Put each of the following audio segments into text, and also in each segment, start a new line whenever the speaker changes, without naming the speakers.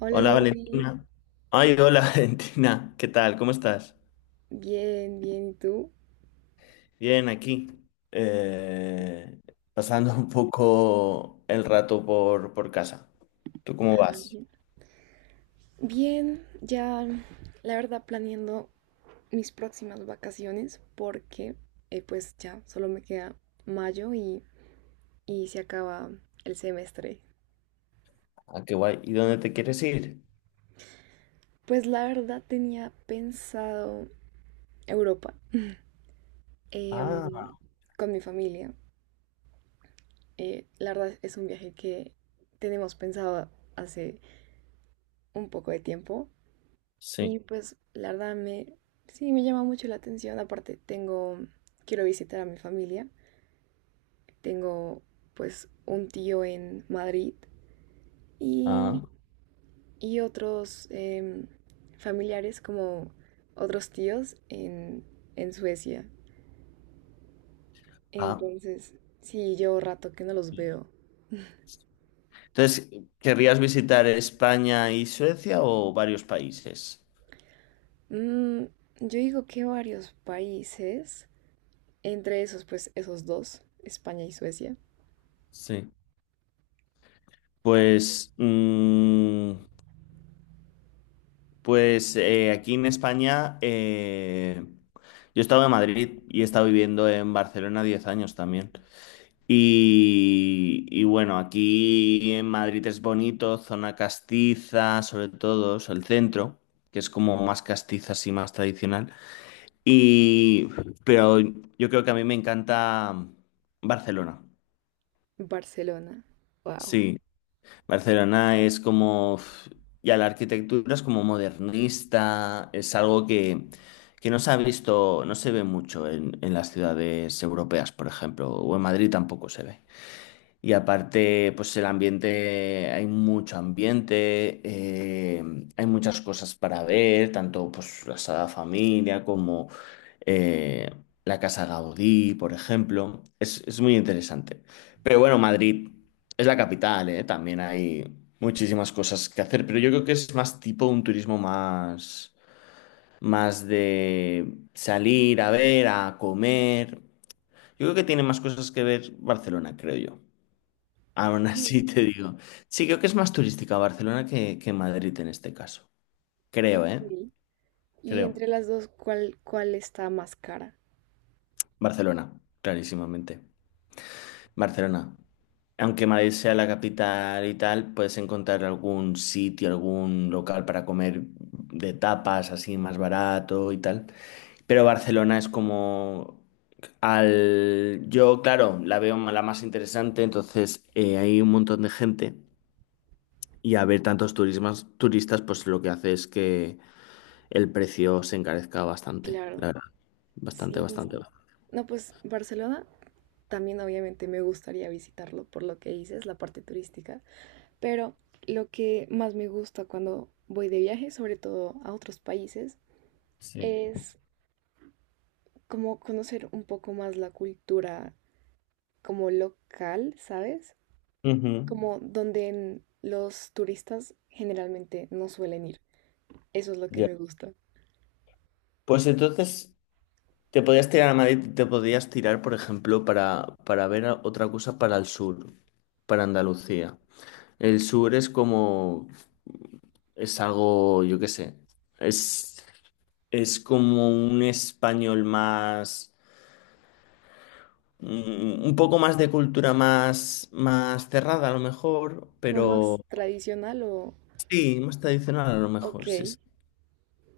Hola
Hola
Jordi,
Valentina. Ay, hola Valentina. ¿Qué tal? ¿Cómo estás?
bien, bien, ¿y tú?
Bien, aquí. Eh, pasando un poco el rato por casa. ¿Tú
Ah,
cómo vas?
bien. Bien, ya la verdad planeando mis próximas vacaciones porque pues ya solo me queda mayo y se acaba el semestre.
Ah, qué guay. ¿Y dónde te quieres ir?
Pues la verdad tenía pensado Europa,
Ah,
em, con mi familia. La verdad es un viaje que tenemos pensado hace un poco de tiempo.
sí.
Y pues la verdad sí, me llama mucho la atención. Aparte quiero visitar a mi familia. Tengo pues un tío en Madrid
Ah,
y, y otros familiares como otros tíos en Suecia.
ah.
Entonces, sí, llevo rato que no los veo.
Entonces, ¿querrías visitar España y Suecia o varios países?
Mm, yo digo que varios países, entre esos pues esos dos, España y Suecia.
Sí. Pues, mm, Pues, aquí en España, yo he estado en Madrid y he estado viviendo en Barcelona 10 años también. Y bueno, aquí en Madrid es bonito, zona castiza, sobre todo, o sea, el centro, que es como más castiza, así más tradicional. Y, pero yo creo que a mí me encanta Barcelona.
Barcelona. Wow.
Sí. Barcelona es como, ya la arquitectura es como modernista, es algo que no se ha visto, no se ve mucho en las ciudades europeas, por ejemplo, o en Madrid tampoco se ve. Y aparte, pues el ambiente, hay mucho ambiente, hay muchas cosas para ver, tanto pues la Sagrada Familia como eh, la Casa Gaudí, por ejemplo. Es muy interesante. Pero bueno, Madrid es la capital, ¿eh? También hay muchísimas cosas que hacer, pero yo creo que es más tipo un turismo más, más de salir a ver, a comer. Yo creo que tiene más cosas que ver Barcelona, creo yo. Aún así
Mm,
te digo. Sí, creo que es más turística Barcelona que Madrid en este caso. Creo,
ok.
¿eh?
Y
Creo.
entre las dos, ¿cuál, cuál está más cara?
Barcelona, clarísimamente. Barcelona. Aunque Madrid sea la capital y tal, puedes encontrar algún sitio, algún local para comer de tapas así más barato y tal. Pero Barcelona es como yo, claro, la veo la más interesante, entonces hay un montón de gente y a ver tantos turistas, pues lo que hace es que el precio se encarezca bastante, la
Claro,
verdad. Bastante,
sí.
bastante. Bastante.
No, pues Barcelona también obviamente me gustaría visitarlo por lo que dices, la parte turística, pero lo que más me gusta cuando voy de viaje, sobre todo a otros países,
Sí.
es como conocer un poco más la cultura como local, ¿sabes?
Ujú.
Como donde los turistas generalmente no suelen ir. Eso es lo que
Ya.
me gusta.
Pues entonces te podías tirar a Madrid, te podías tirar, por ejemplo, para ver a- otra cosa para el sur, para Andalucía. El sur es como, es algo, yo qué sé, es, es como un español más, un poco más de cultura más, más cerrada a lo mejor,
¿Como más
pero
tradicional o...?
sí, más tradicional a lo
Ok.
mejor, sí, sí.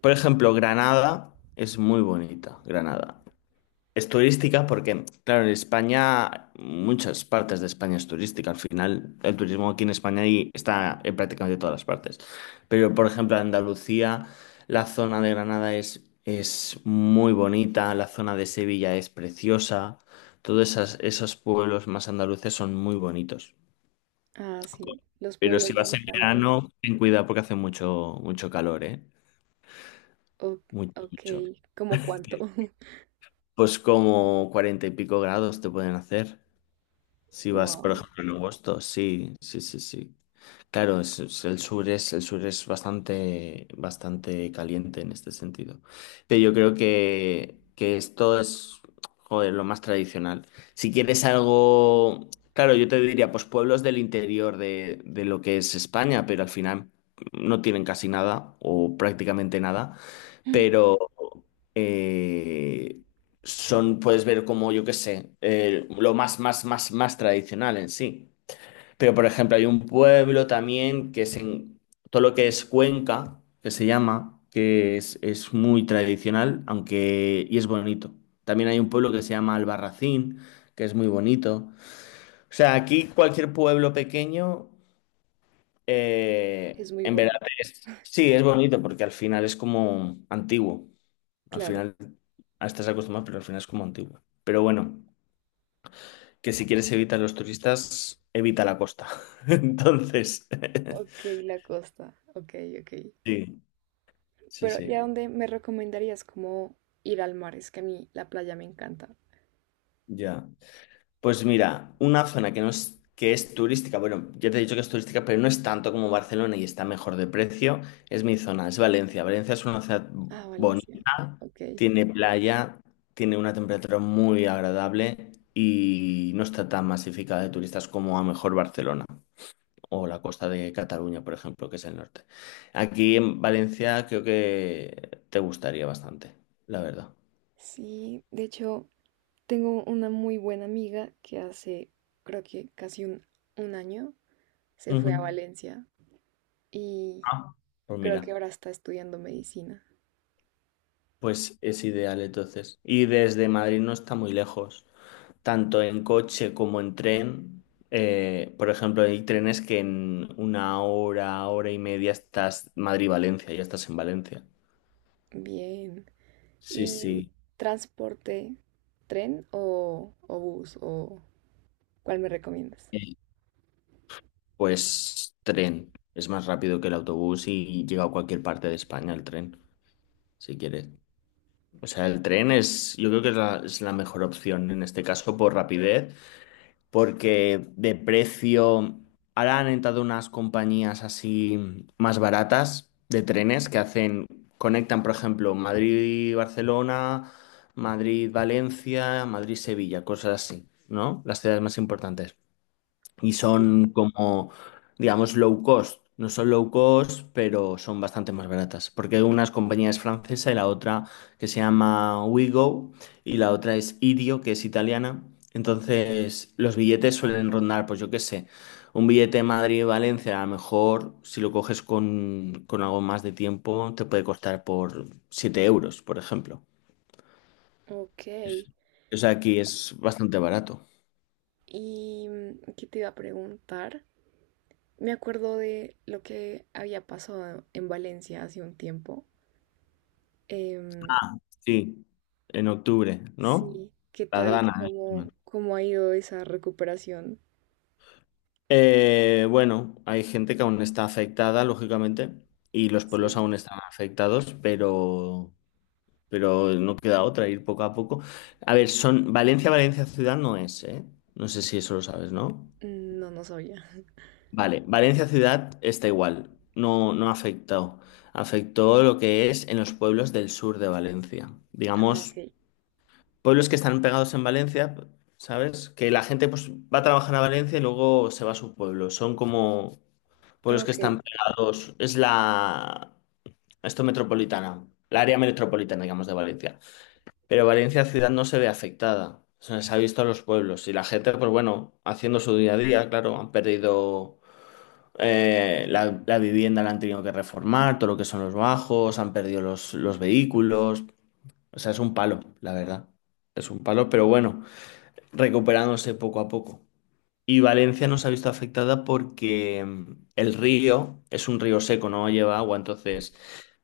Por ejemplo, Granada es muy bonita, Granada. Es turística porque, claro, en España, muchas partes de España es turística. Al final, el turismo aquí en España y está en prácticamente todas las partes. Pero, por ejemplo, en Andalucía, la zona de Granada es muy bonita, la zona de Sevilla es preciosa. Todos esos pueblos más andaluces son muy bonitos.
Ah, sí, los
Pero si
pueblos me
vas en
encantan.
verano, ten cuidado porque hace mucho, mucho calor, ¿eh?
O-
Mucho,
ok,
mucho.
¿cómo cuánto?
Pues como 40 y pico grados te pueden hacer. Si vas, por
Wow,
ejemplo, en agosto, sí, sí, sí, sí. Claro, el sur es bastante, bastante caliente en este sentido. Pero yo creo que esto es, joder, lo más tradicional. Si quieres algo, claro, yo te diría, pues pueblos del interior de lo que es España, pero al final no tienen casi nada o prácticamente nada pero eh, puedes ver como, yo qué sé, lo más, más, más, más tradicional en sí. Pero, por ejemplo, hay un pueblo también que es en todo lo que es Cuenca, que se llama, que es muy tradicional, aunque, y es bonito. También hay un pueblo que se llama Albarracín, que es muy bonito. O sea, aquí cualquier pueblo pequeño,
es muy
en verdad,
bonito.
sí, es bonito porque al final es como antiguo. Al
Claro,
final estás acostumbrado, pero al final es como antiguo. Pero bueno, que si quieres evitar los turistas, evita la costa. Entonces,
ok, la costa, ok, ok.
sí, sí,
Pero ¿y a
sí,
dónde me recomendarías como ir al mar? Es que a mí la playa me encanta.
ya. Pues mira, una zona que no es, que es turística, bueno, ya te he dicho que es turística, pero no es tanto como Barcelona y está mejor de precio, es mi zona, es Valencia. Valencia es una ciudad
Ah, Valencia,
bonita,
ok.
tiene playa, tiene una temperatura muy agradable y no está tan masificada de turistas como a lo mejor Barcelona o la costa de Cataluña, por ejemplo, que es el norte. Aquí en Valencia creo que te gustaría bastante, la verdad.
Sí, de hecho, tengo una muy buena amiga creo que casi un año, se fue a
Ujú.
Valencia y
Ah, pues
creo que
mira,
ahora está estudiando medicina.
pues es ideal entonces. Y desde Madrid no está muy lejos, tanto en coche como en tren. Por ejemplo, hay trenes que en una hora, hora y media estás Madrid-Valencia, ya estás en Valencia.
Bien.
Sí,
Y
sí.
transporte, tren o bus o ¿cuál me recomiendas?
Eh, Pues tren. Es más rápido que el autobús y llega a cualquier parte de España el tren. Si quieres. O sea, el tren es, yo creo que es la mejor opción en este caso por rapidez, porque de precio, ahora han entrado unas compañías así más baratas de trenes que hacen, conectan, por ejemplo, Madrid-Barcelona, Madrid-Valencia, Madrid-Sevilla, cosas así, ¿no? Las ciudades más importantes y
Sí.
son como, digamos, low cost. No son low cost, pero son bastante más baratas, porque una es compañía es francesa y la otra que se llama WeGo y la otra es Idio, que es italiana. Entonces, los billetes suelen rondar, pues yo qué sé, un billete Madrid-Valencia, a lo mejor si lo coges con algo más de tiempo, te puede costar por 7 euros, por ejemplo.
Ok.
O sea, aquí es bastante barato.
¿Y qué te iba a preguntar? Me acuerdo de lo que había pasado en Valencia hace un tiempo. Em,
Sí, en octubre, ¿no?
sí, ¿qué
La
tal?
Dana, ¿eh?
Cómo ha ido esa recuperación?
Bueno, hay gente que aún está afectada, lógicamente, y los pueblos
Sí,
aún están afectados, pero no queda otra, ir poco a poco. A ver, son Valencia, Valencia ciudad no es, ¿eh? No sé si eso lo sabes, ¿no?
mm, no, no sabía.
Vale, Valencia ciudad está igual, no, no ha afectado. Afectó lo que es en los pueblos del sur de Valencia.
Ah,
Digamos,
ok.
pueblos que están pegados en Valencia, ¿sabes? Que la gente pues, va a trabajar a Valencia y luego se va a su pueblo. Son como pueblos que
Ok.
están pegados, esto metropolitana, la área metropolitana, digamos, de Valencia. Pero Valencia ciudad no se ve afectada, se les ha visto a los pueblos y la gente, pues bueno, haciendo su día a día, claro, han perdido la vivienda, la han tenido que reformar, todo lo que son los bajos, han perdido los vehículos, o sea, es un palo, la verdad, es un palo, pero bueno, recuperándose poco a poco. Y Valencia no se ha visto afectada porque el río es un río seco, no lleva agua. Entonces,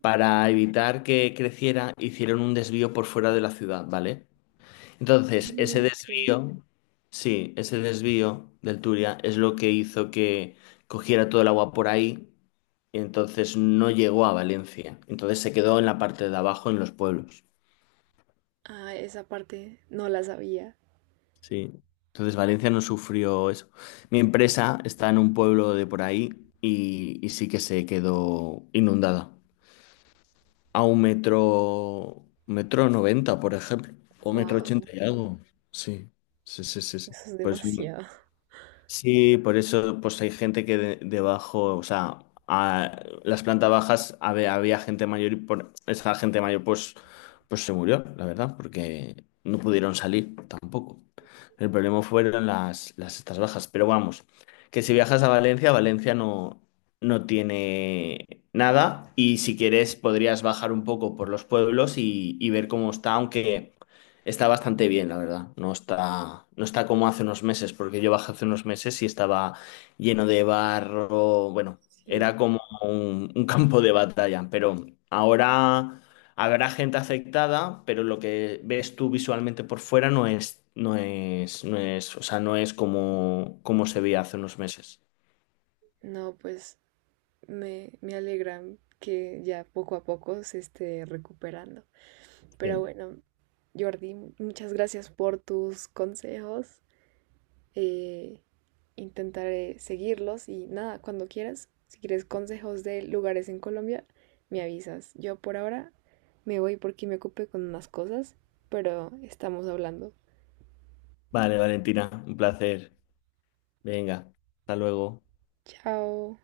para evitar que creciera, hicieron un desvío por fuera de la ciudad, ¿vale? Entonces, ese
Mm, ok.
desvío, sí, ese desvío del Turia es lo que hizo que cogiera todo el agua por ahí. Y entonces no llegó a Valencia. Entonces se quedó en la parte de abajo, en los pueblos.
Ah, esa parte no la sabía.
Sí. Entonces Valencia no sufrió eso. Mi empresa está en un pueblo de por ahí y sí que se quedó inundada. A un metro, metro noventa, por ejemplo, o metro
Wow,
ochenta y algo. Sí, sí, sí, sí, sí.
eso es
Pues
demasiado.
sí, por eso pues hay gente que debajo, o sea, las plantas bajas había gente mayor y por esa gente mayor pues, pues se murió, la verdad, porque no pudieron salir tampoco. El problema fueron las estas bajas, pero vamos, que si viajas a Valencia, Valencia no tiene nada y si quieres podrías bajar un poco por los pueblos y ver cómo está, aunque... Está bastante bien, la verdad. No está, no está como hace unos meses, porque yo bajé hace unos meses y estaba lleno de barro. Bueno,
Sí,
era como un campo de batalla. Pero ahora habrá gente afectada, pero lo que ves tú visualmente por fuera no es, o sea, no es como se veía hace unos meses.
no, pues me alegra que ya poco a poco se esté recuperando. Pero
Bien.
bueno, Jordi, muchas gracias por tus consejos. eh, Intentaré seguirlos y nada, cuando quieras, si quieres consejos de lugares en Colombia, me avisas. Yo por ahora me voy porque me ocupé con unas cosas, pero estamos hablando.
Vale, Valentina, un placer. Venga, hasta luego.
Chao.